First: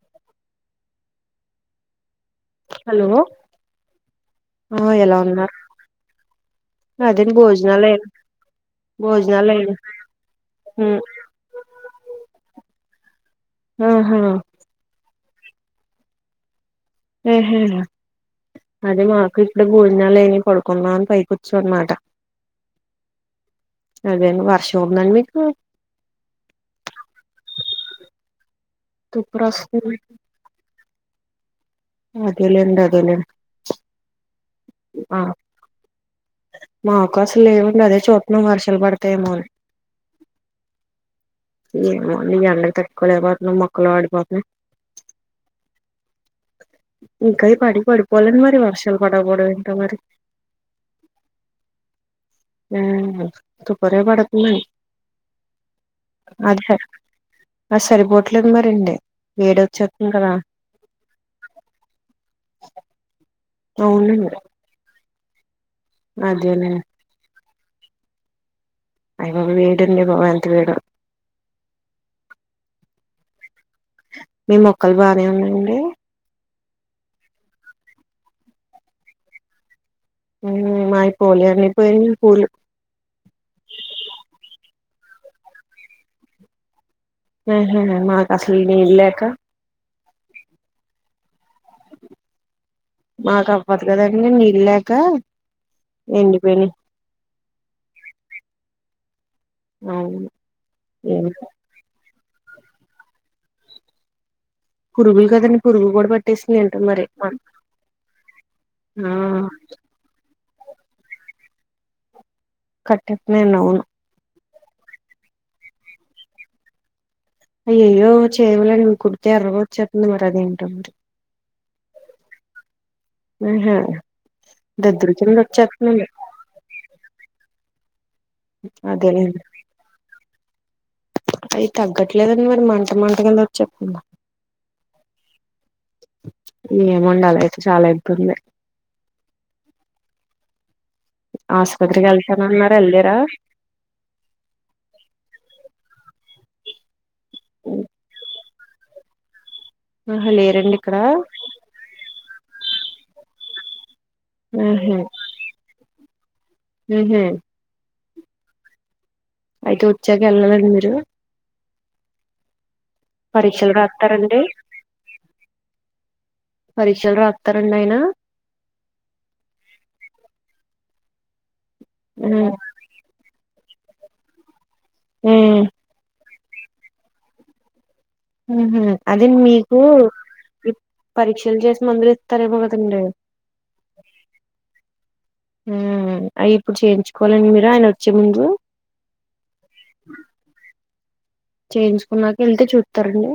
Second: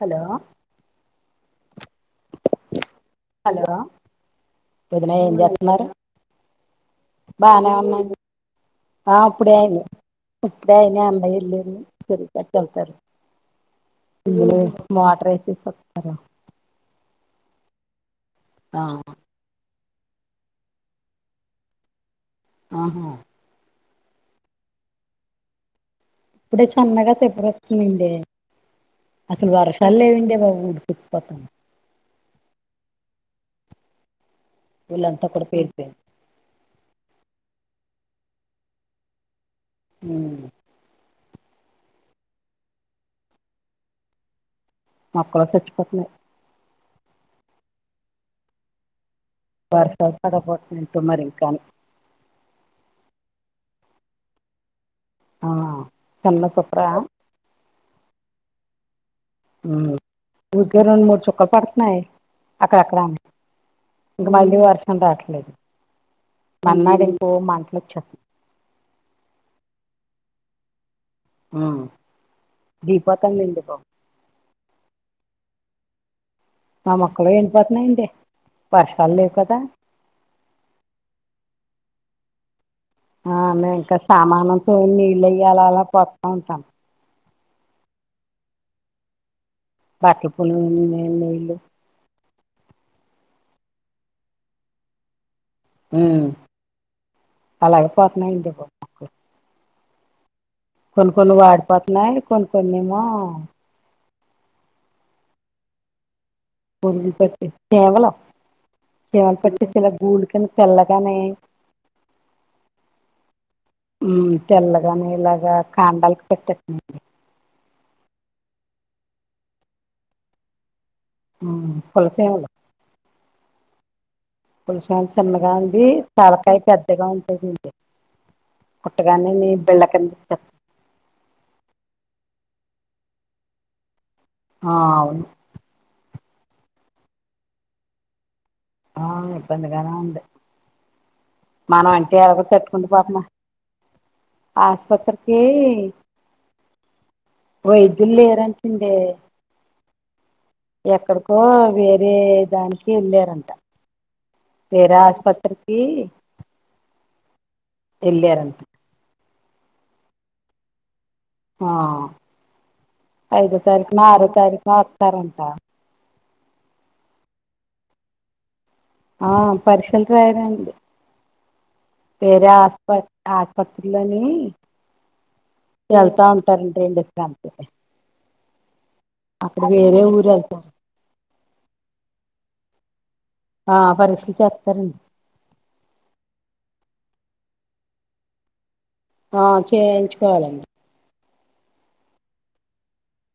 Hello hello hello ఆ ఒదిన ఎలా ఏం ఉన్నారు చేస్తున్నారు బానే ఉన్నాను [unintelligible] [unintelligible] [unintelligible] భోజనాలు ఉమ్ ఆహా మోటర్ వేసేసి [unintelligible] ఆహ ఆ అదే మాకు ఇప్పుడు గుూడిజాలని కొడుకుందాం అని పై కూర్చ్చు అనమాట ఆహా అదే వర్షం ఉందండి మీకు ఇప్పుడే సన్నగా తెప్పుకొస్తుందండడి తుప్పరు అసలు వస్తుంది వర్షాలు లేవండే బావుడు [unintelligible] అదేలేండి అదేలే వీళ్ళంత కూడ [unintelligible] మా అవకాశం లేవండి అదే చూద్దన్నాం వర్షలు పడతాయేమోని ఉ ఏమో నీ ఎండలు తట్టుకోలేకపోతనం మొక్కలు వాడిపోతున్నాయ్ మొక్కలు చచ్చిపోతున్నయ్ ఇంకా పడి పడిపోలేడి మరి వర్షాలు పడవ పడవే [unintelligible] ఇంకాని ఆ [unintelligible] ఆ చన్న [unintelligible] ఆ సరిపోట్లేదు మరిండి వేడ వచ్చేతుంది కదా రెండు మూడు చుక్కలు పడుతున్నాయి అక్కడక్కడ ఇంక అవునండి మళ్ళీ [unintelligible] రావట్లేదు. అదేలేండి మన్నాడంకో మాటలు చెప్ప అయి వీడి పోనంత వీడు [unintelligible] ఈ పంతం ఎందుకో మీ మొక్కలు బానే ఉందండి. మా మొక్కలు ఎండిపోతున్నాయిడి వర్షాలు లేవు కదా? ఏమైపోలే ఎండి పోయినాయి పూలు ఆమె ఇంకా సామానంతో నీళ్ళయ్యలా అలా పోస్తా ఉంటాం. ఏ చెయ్యాలి మాకసలు వీలు లేక బటిపుల [unintelligible] మాకు అవ్వదు కదండీ నీళ్లు లేక మ్ ఎండిపోయినయి అలాగే పోతున్నావు ఎందుకో అవును కొన్ని ఏం కొన్ని వాడి పోతున్నాయి కొన్ని కొన్ని ఏమో. పురుగులు కదా పురుగు కూడా పట్ టిస్ మి యండు వదిలి పెట్టి కేవలం ఆ కేవలు పెట్టి ఇలా గూళకని తెల్లగానే కట్టటినే అవును. తెల్లగాని ఇలాగా కాండాల పెట్టండి. అయ్యో. అయ్యో చేమలులెవ్వు కుడితే ఎర్రవచ్చ అతుంది మరి అదేంటో మరి మ్ కోనసీమలో ఏం చేయాలి పులషేమో చిన్నగా ఉంది తలకాయ పెద్దగా ఉంటాదండి. పుట్టగానే అదేలేండి మీ బెళ్ళకంది అయి తగ్గట్లేదండి మరి మంట మంటగానే వచ్చేత్తోంది. ఆ అవును ఏమో అండి అలా అయితే చాలా ఇబ్బంది. ఆ ఇబ్బందిగానే ఉంది. మనం ఆసుపత్రికి అంటే ఎలాగో వెళ్తానన్నారు తట్టుకుంటూ వెళ్ళారా పోతున్నాము. ఆస్పత్రికి వైద్యులు లేరంటండి. ఆహా లేరండి ఇక్కడ ఎక్కడికో వేరే దానికి వెళ్ళారంట. వేరే ఆసుపత్రికి మ్ హూ వెళ్ళారంట. అయితే వచ్చాక వెళ్ళాలండి మీరు? ఆ ఐదు పరీక్షలు తారీకునో, ఆరు రాస్తారండి తారీకునో వత్తారంట. పరీక్షలు రాత్తారండి ఆయన? ఆ పరీక్షలు రాయరండి వేరే ఆసుపత్రి ఆసుపత్రిలని ఉమ్ వెళ్తా ఉంటారండి అంతే. మ్ హూ అదే అక్కడ మీకు వేరే ఊరు వెళ్తారు పరీక్షలు చేసి మందులు ఇత్తరెమో కదండి. ఆ పరీక్షలు చెత్తారండి. మ్ అయి ఇప్పుడు చేయించుకోవాలండి మీరు ఆయన వచ్చే ముందు. ఆ చేయించుకోవాలండి. చేయించుకున్నాక వెళ్తే చూస్తారండి.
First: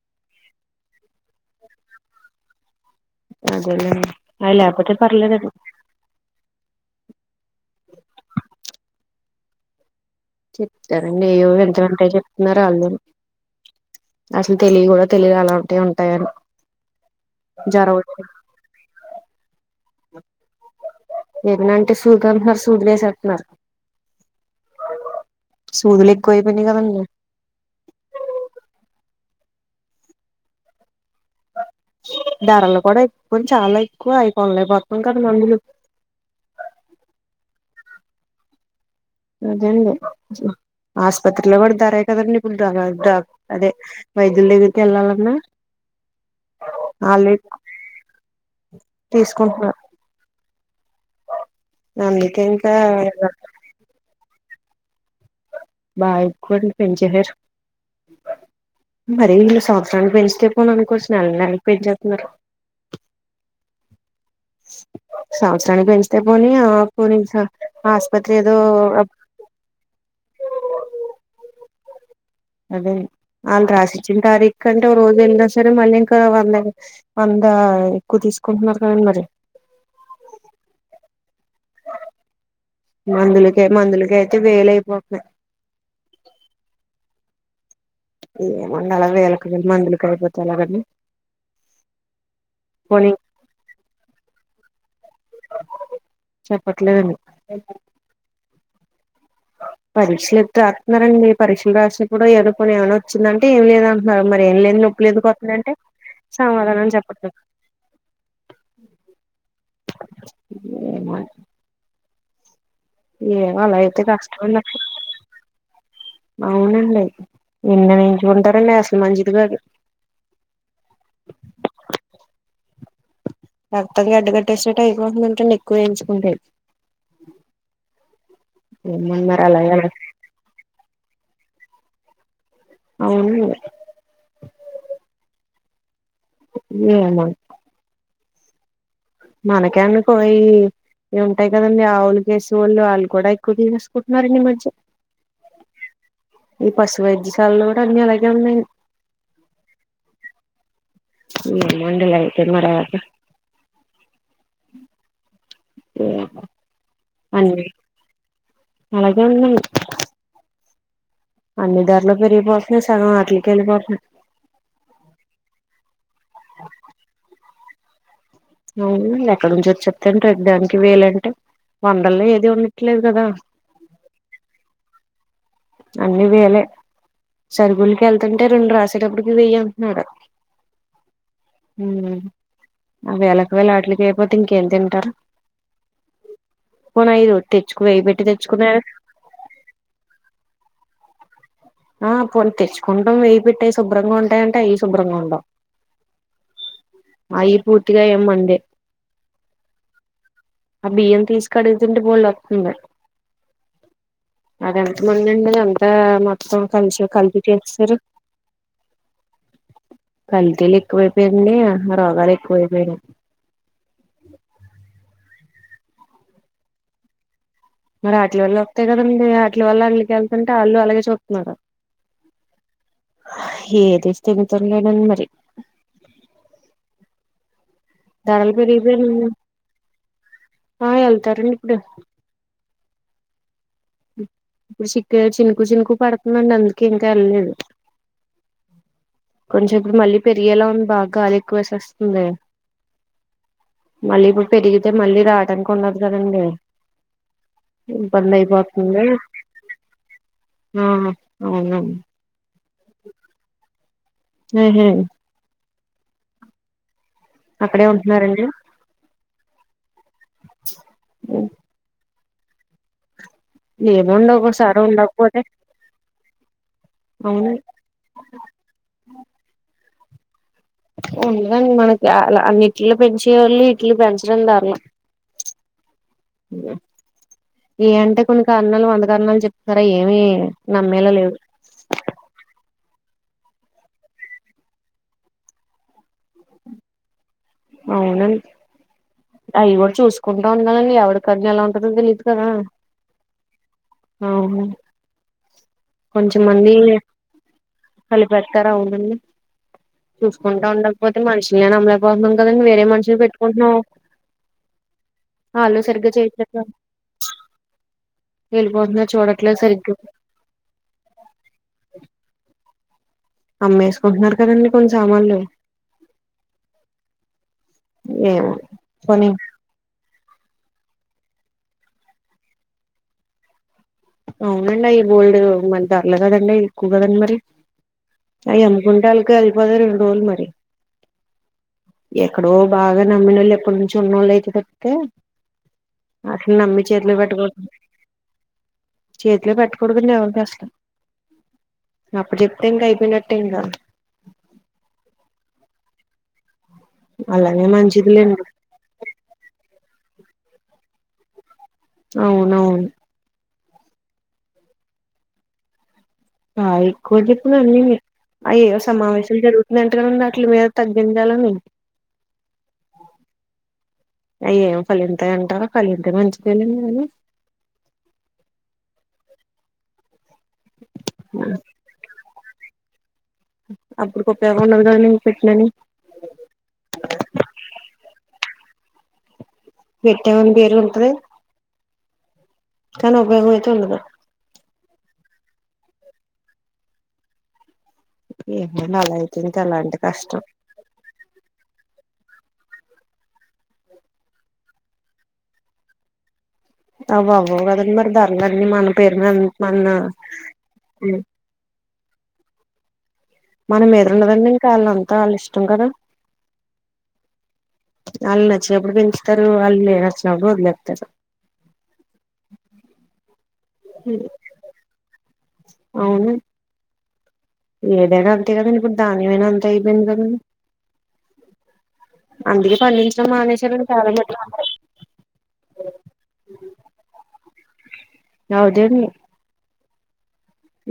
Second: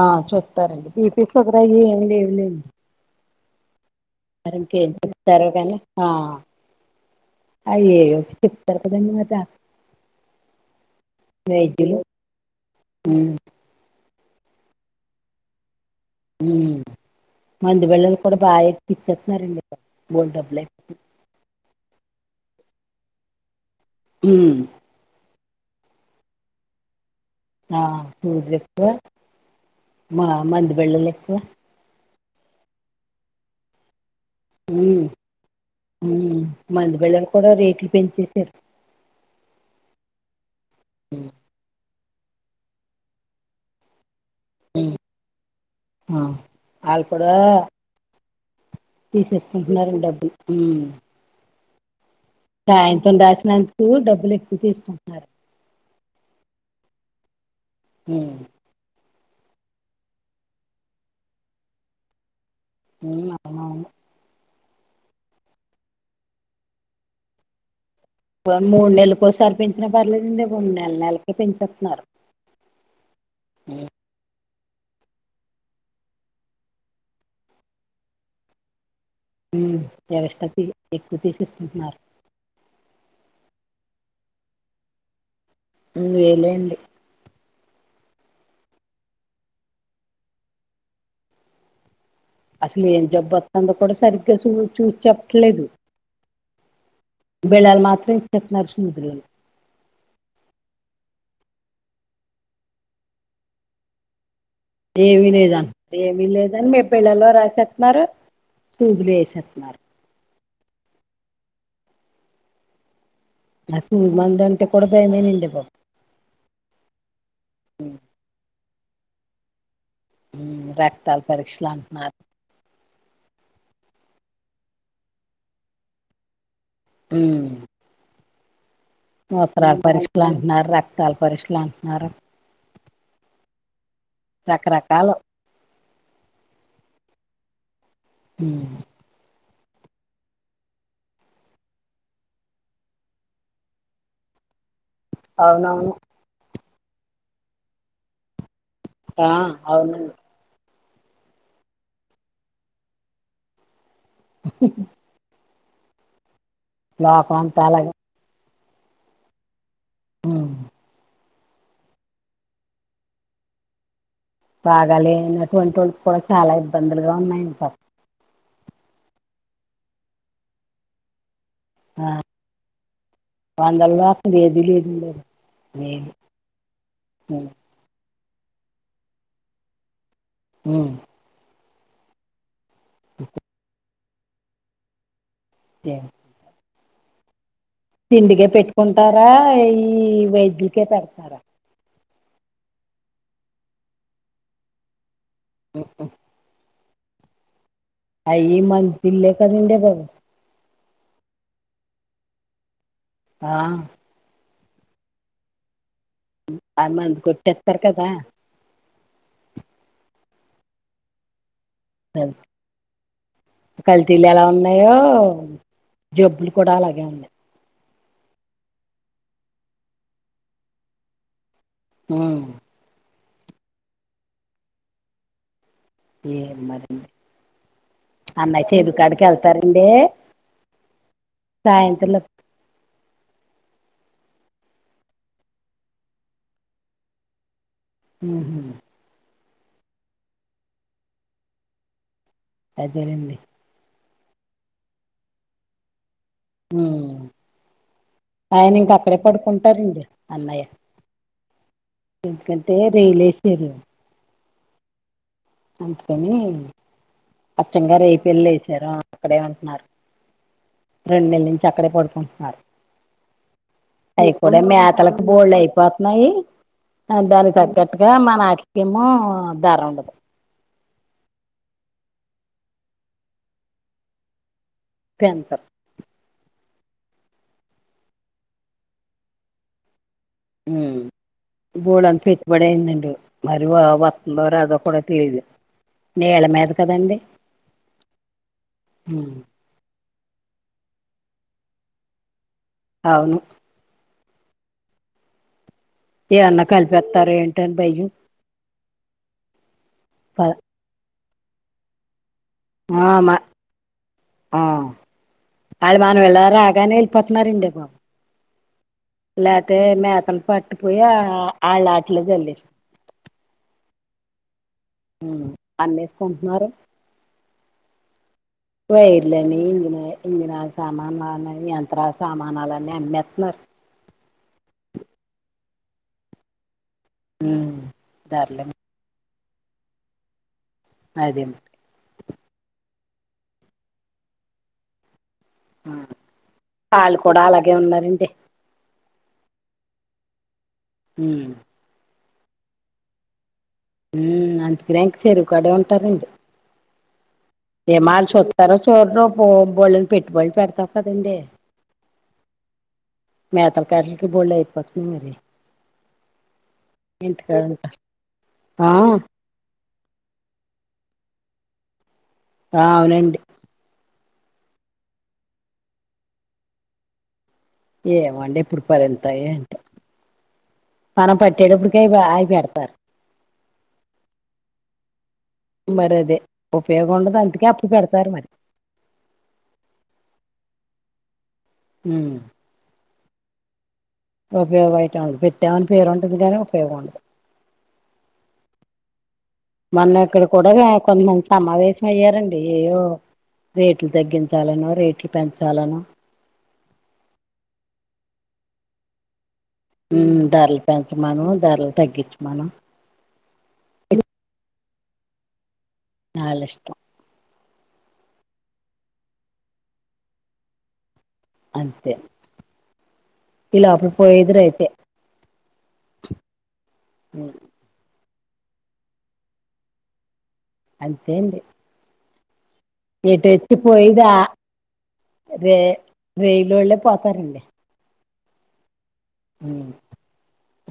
ఆ చూస్తారండి [unintelligible] ఒకర ఏమి లేదులేండి. అదేలేండి అయి లేపోతే చెప్తారో పర్లేదు. కానీ ఆ అయ్యేయో చెప్తారు కదండి మరి జా చెప్తారండి ఇగ [unintelligible] వెంట చెప్తున్నారు అల్లుళ్ ఉమ్ అసలు తెలివి కూడా తెలివి అలా అంటే ఉన్ వ్మ్ మందు వచ్చి బిల్ళలు కూడా బాగా ఎక్కిచ్చేస్తున్నారండి ఇప్ బోల్ డబ్బులు అయి ఏమనంటే సూగా మా సూదులు వేసేత్నరు వ్మ్ సూదులు ఎక్కువ అయిపోయినాయి కదండి ఆ సూర్ జెప్పే మా మందిబెళ్ళలు ఎక్కువ ధరలు కూడా ఎక్కువ చాలా ఎక్కువ అయి కోనలేపోతాం కద మందులు వ్మ్ మందుబిల్లలు కూడా రేట్లు పెంచేసారు అదేండి ఆస్పత్రిలో కూడా ధరే కదండి ఇప్పుడు ధర ద అదే వైద్యుల దగ్గరికి ఉమ్ వెళ్ళాలన్నా ఆ ఆళ్ళే తీసేసుకుంటున్నారన్ డబ్బులు అందుకే ఇంకా సాయంత్రం దాచినందుకు డబ్బులు ఎక్కువ తీసుకుంటున్నారు. బాయకు పెంచేసారు హ్మ్ మరి ఇళ్లు సంవత్సరానికి పెంచితే పోను అనుకోవచ్చు నెల నెలకి పెంచేత్నరు ఊ అవువును సంవత్సరానికి పెంచితే పోని ఆ పోనీ స ఆస్పత్రి ఏదో ఆ పెంచిన పర్లేదండి బాబు నెల నెలకి పెంచేత్తున్నారు అదే ఆళ్ళు రాసిచ్చిన తారీఖు కంటే ఒక రోజు వెళ్ళినా సరే మళ్ళీ ఇంకా వందే వందా ఎక్కువ తీసుకుంటున్నారు కదండి మరి వ్మ్ వ్యవస్థతిపిల్ ఎక్కువ తీసెస్ కుంటున్నారు మందులకే మందులకే అయితే వేలు అయిపోతున్నాయి మేలేండి ఏముంది అలా అని వేల కి వేలు మందులకి అయిపోతే ఎలాగండి అసలు ఏం పోనీ జబ్బు వస్తుందో కూడా సరిగ్గా చూ చూసి చెప్పట్లేదు చెప్పట్లేదండి బెళల్ మాత్రం [unintelligible] న్నాడు సుద్లు పరీక్షలు ఎత్తే రాస్తున్నారండి పరీక్షలు రాసినప్పుడు ఎదుర్కొని ఏమైనా వచ్చిందంటే ఏమి లేదంట మరి ఏం లేదు. నొప్పులు ఏమి ఎందుకు లేదంట వస్తుందంటే ఏమీ లేదని ఏ సమాధానం పిళ్లల్లో చెప్పట్లేదు రాసేస్తున్నారు సూజులు ఏసేతున్నారు. ఏ మ ఏమో అలా ఆ అయితే సూది మందు కష్టమండి అంటే అసల్ కూడా భయమేనండి బాబు అవునండి ఎన్నని ఎంచుకుంటారండి అసలు మంచిది గాదు వ్మ్ రక్తాలు పరీక్షలు అంటున్నారు రక్తం గట్టేకట్టేసేట్టు అయిపొతుంది అంట ఎక్కువేయించుకుంటే వ్మ్ ఏమోని మరి అలా మూత్రాల ఎలా పరీక్షలు అంటున్నారు రక్తాల పరీక్షలు అంటున్నారు అవునండి రకరకాలు ఏమో ఉ మనకే అనుకో ఈ ఇవిఉంటాయి కదండి ఆవులుకసేవాళ్ళు వాళ్ళు కూడా ఎక్కువ తీసేసుకుంటరండి ఈ మధ్య అవునవును ఈ పశు వైద్యశాలలో కూడా అన్నిఅలాగే ఉన్నాయి ఆ అవునండి ఏమో అండీ లైట్ ఏమో రాదు ఏమో నా ఫోన్ తెలగా అలాగే ఉందండి ఊ అన్ని ధరలు పెరిగిపోతున్నాయి సగం ఆట్లకే వెళ్ళిపోతున్నాయి బాగాలేనటువంటి వోళ్ళకి కూడా చాలా ఇబ్బందులుగా ఉన్నాయి అండి పాపం అవును ఎక్కడ నుంచి వచ్చెత్తాయి అండి ప్రతి దానికి వేలంటే వందల్లో ఏది ఉండట్లేదు కదా వందలో అసలు ఏది లేదండి అన్ని వేలే లేదు సరిగులకి వెళ్తుంటే రెండు రాసేటప్పడుకి వెయ్ అంటున్నారు ఊ ఊమ్ ఆ వేళకు వేలు వాటికి అయిపోతే ఇంకేం తింటారు ఏమో పోన ఐ రొట్టిచుకు వెయ్యి పెట్టి తెచ్చుకున్నారు అ ఈ వైద్యకే పెడతారా ఆ పోని తెచ్చుకుంటాం వెయ్య పెట్టే అయి శుభ్రంగా ఉంటాయ అంటే అవి శుభ్రంగా ఉండవ్ ఉ ఊ అవి పూర్తిగా ఏం మందే మందులే కదండి బాబు ఆ బియ్యం తీసి కడుగుతుంటే బోలెడు వత్తుంది ఆ అది ఎంత మంది అండి అంతా మొత్తం ఆ కలిసి మందు కలిపి కొట్టేస్తారు చేసేసారు కదా కల్తీలు ఎక్కువైపోయాయండి ఆహా రోగాలు ఎక్కువైపోయయి కల్తీలు ఎలా ఉన్నాయో జబ్బులు కూడా అలాగే ఉన్నాయి మరి ఆటిల వల్ల వత్తాయి కదండి ఆటిల వల్ల ఆట్లీకి వెళ్తుంటే వాళ్ళు అలాగే చూతున్నారు ఊ ఏది స్థిమితం లేదండి మరి ఏ మరింది ధరలు అన్నయ్య చేరుకాడికి పెరిగిపోయినాయి వెళ్తారండి ఆ వెళ్తారండి ఇప్పుడు సాయంత్రంలో ఉ ఇప్పుడు చికు చినుకు చినుకు పడుతుందండి అందుకే ఇంకా వెళ్ళలేదు ఊహు కొంచెం ఇప్పుడు మళ్ళీ పెరిగేలా ఉంది బా గాలి ఎక్కువ వేసేస్తుంది అదేనండి మళ్ళీ ఇప్పు పెరిగితే మళ్ళీ రావడానికి ఉండదు కదండి ఇబ్బంది అయిపో ఇంకక్కడే పడుకుంటారండి అన్నయ్య ఆ అవున ఎందుకంటే రైలేసారు ఊహు అందుకని అక్కడే అచ్చంగారు ఏయి ఉంటున్నారండి పెళ్ళి ఏసారు అక్కడే ఉంటున్నారు రెండు నెల నుంచి అక్కడే పడుకుంటున్నారు అయి ఏముండవు కూడా ఒకసారి మేతలకు ఉండకపోతే బోళ్డు అయిపోతున్నాయి ఆ అవును దానికి తగ్గట్ ఏ మనాటిలకి ఏమో ధర ఉండదు ఉండదండి మనకి అ అన్నిట్లో పెంచేవాళ్ళు ఇట్లు పెంచడం ధరలం పెంచరు ఏ అంటే కొన్ని కరన్నాలు వందకరణలు చెప్తానారూ అవి ఏమి నమ్మేలా లేవు బోలెడంత పెట్టుబడి అయిందండి మరి వాగ వత్తుందో రాదో కూడా తెలీదు నీళ్ళ మీద కదండి అవునండి అవి కూడా చూసుకుంటా ఉండాలండి ఎవడి కన్ను ఎలా ఉంటందో తెలియదు కదా అవును అవును ఏ అన్నా కలిపేత్తారో ఏంటో అని భయం పెడతారా అవునండి చూసుకుంటా ఉండకపోతే మనుషుల నేను అమ్లేకపోతునం అందుకే కదండి వేరే ఆ మనిషిని మా పెట్టుకుంటున్నామ్ ఆ వాళ్ళు మనం ఇలా చేయట్లేదు రాగానే వెళ్ళిపోతున్నారండడి బాబు వెళ్ళిపోతున్నారు చూడట్లేదు లేపోతే సరిగ్గా మేతలు పట్టుపోయి ఆ ఆళ్లాటలో చల్లేస్త అమ్మేసుకుంటున్నారు కదండి కొన్ని సామాన్లు అమ్మేసు కుంటున్నారు ఏమో పోనీ వైర్లని ఇంజ ఇంజనాల సామాన్లుని యంత్రాల సామానలుని అమ్ స్తున్నారు అవునండి అవి బోల్డ్ మరి దరలే కదండి ఎక్కువ కదండి మరి ధరలే అవి గుండాలకి అయిపోతది రెండు రోజులు మరి అదేం ఎక్కడో బాగా నమ్మినోళ్ళు ఎప్పడి నుంచో ఉన్నోళ్ళు అయితే తప్పితే అట్ల నమ్మి చేతిలో పెట్టకోడాదు ఉన్నారండీ చేతిలో పెట్టకూడదు లే ఎవరికి అసలు హ అప్ప చెప్తే ఇంకా అయిపోయినట్టే ఇంకా అందుకే ఇంకా చరూవు కాడే ఉంటారండి అలాగే ఏ మల్ చూ మంచిదిలేండి తర చోర బళ్ళని పెట్టుబడులు పెడతామ్ కదండీ అవునవును మేతకి వాటికి బోలేడు ఇయిపోతుంది మరి ఆ ఎక్కువ చెప్పుడు ఇంటికాడ అన్నీ ఉంటా ఆ ఏదొ సమావేశం జరుగు ఇంటకనేంది అట్లు మీరు తగ్గించాలని ఆ అవునండి అయ్య ఏం ఫలింత అంటారో ఫలింతే మంచి తెలి ఏమండి ఇప్పుడు పరి ఎంతాయి అంటే మనం పట్టేటప్పుడు కై ఆయికేడతారు అప్పుడు ఉపయోగం ఉండదు కదండీ ఇంకా పెట్టినాని మరి అదే ఉపయోగం ఉండదు అందుకే అప్పు పెడతారు మరి పెట్టామని పేరు ఉంతరి ఉ కనీ ఉపయోగమైతే ఉండదు ఉపయోగమైతే ఉండదు పెట్టామని పేరు ఉంటుదిగానే ఉపయోగం ఉండదు ఏంటో నా లైఫ్ అయితుంది అలాంటి కష్టం ఇగ కొంతమంది సమావేశం అయ్యారండి ఏవో రేట్లు తగ్గించాలనొ రేట్లు పెంచాలనో అవవ్వవు కదండి మరి ధరలన్నీ మన పేరు మీద మన ఉమ్ ధరలు పెంచమనో ధరలు తగ్గించమనొ మనం ఎదురు ఉండదండి ఇంకా ఆళ్లంతా ఆళ్లిష్టం కదా అల్లిష్టం వాళ్ళు నచ్చినప్పుడు పెంచుతరు వాళ్లే నచ్చనప్పుడు వదిలేత్తరు అంతే ఇలా అప్పుడు పోయేదరయితే అవున ఉమ్, ఏదైనా అంతే కదండి ఇప్పుడు దాన్యమైన అంతె అయిపోయింది గదండి అంతేండి అందుకే పండించడం మానేసారండి చాలా పోయేది ఆ మట్టు రే రైలోళ్ళే పోతారండి తౌసండే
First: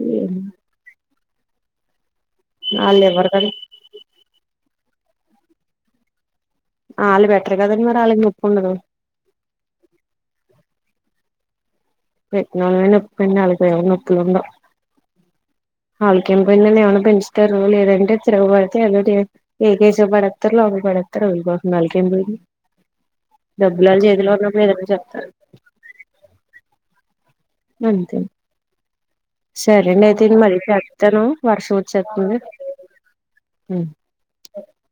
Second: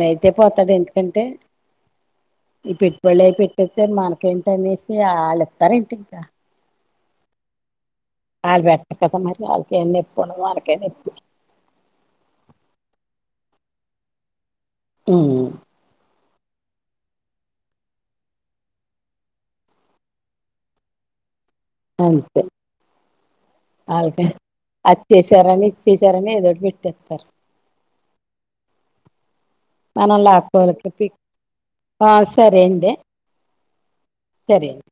రైతే పోతాడు ఎందుకంటే ఈ వాళ్ళు పెట్టుబడులయి ఇవ్వరు అయి కదా పెట్టిత్తే మనకేంటనేసి ఆళ్లిత్తారేంటి ఇంక ఆళ్ళు బెట్టరు గదండి మరి ఆల్లక్ నొప్ వాళ్ళు పెట్టరు కదా మరి ఆళ్ళకేం నొప్పున్డదు వాళ్కకే నొప్పి పెట్టినోళ్లమే నొప్పన్డి అల్లకేం నొప్పులుండవ్ ఉమ్ ఆళ్ళకెం పోయిందండి ఏమన్న పెంచుతారు లేదంటే తిరగబడితే ఏదోటి ఏకేశపు పడేత్తరు ఒకల్ పడేత్తరు ఒకళ్గో వాళ్లకేం పోయింది అంతే డబ్బులాల్ ఆళ్ళకే చేతిలో ఉన్నప్పుడు ఏదన్నా అది చెప్తారు చేసారని ఇది చేసారని ఏదోటి పెట్టేస్తారు అంతే సరే అండి మనం అయితే నేను మళ్ళీ లాక్కోలికి పి చేత్తాను వర్షం ఆ వచ్చేట్టుంది సరే అండి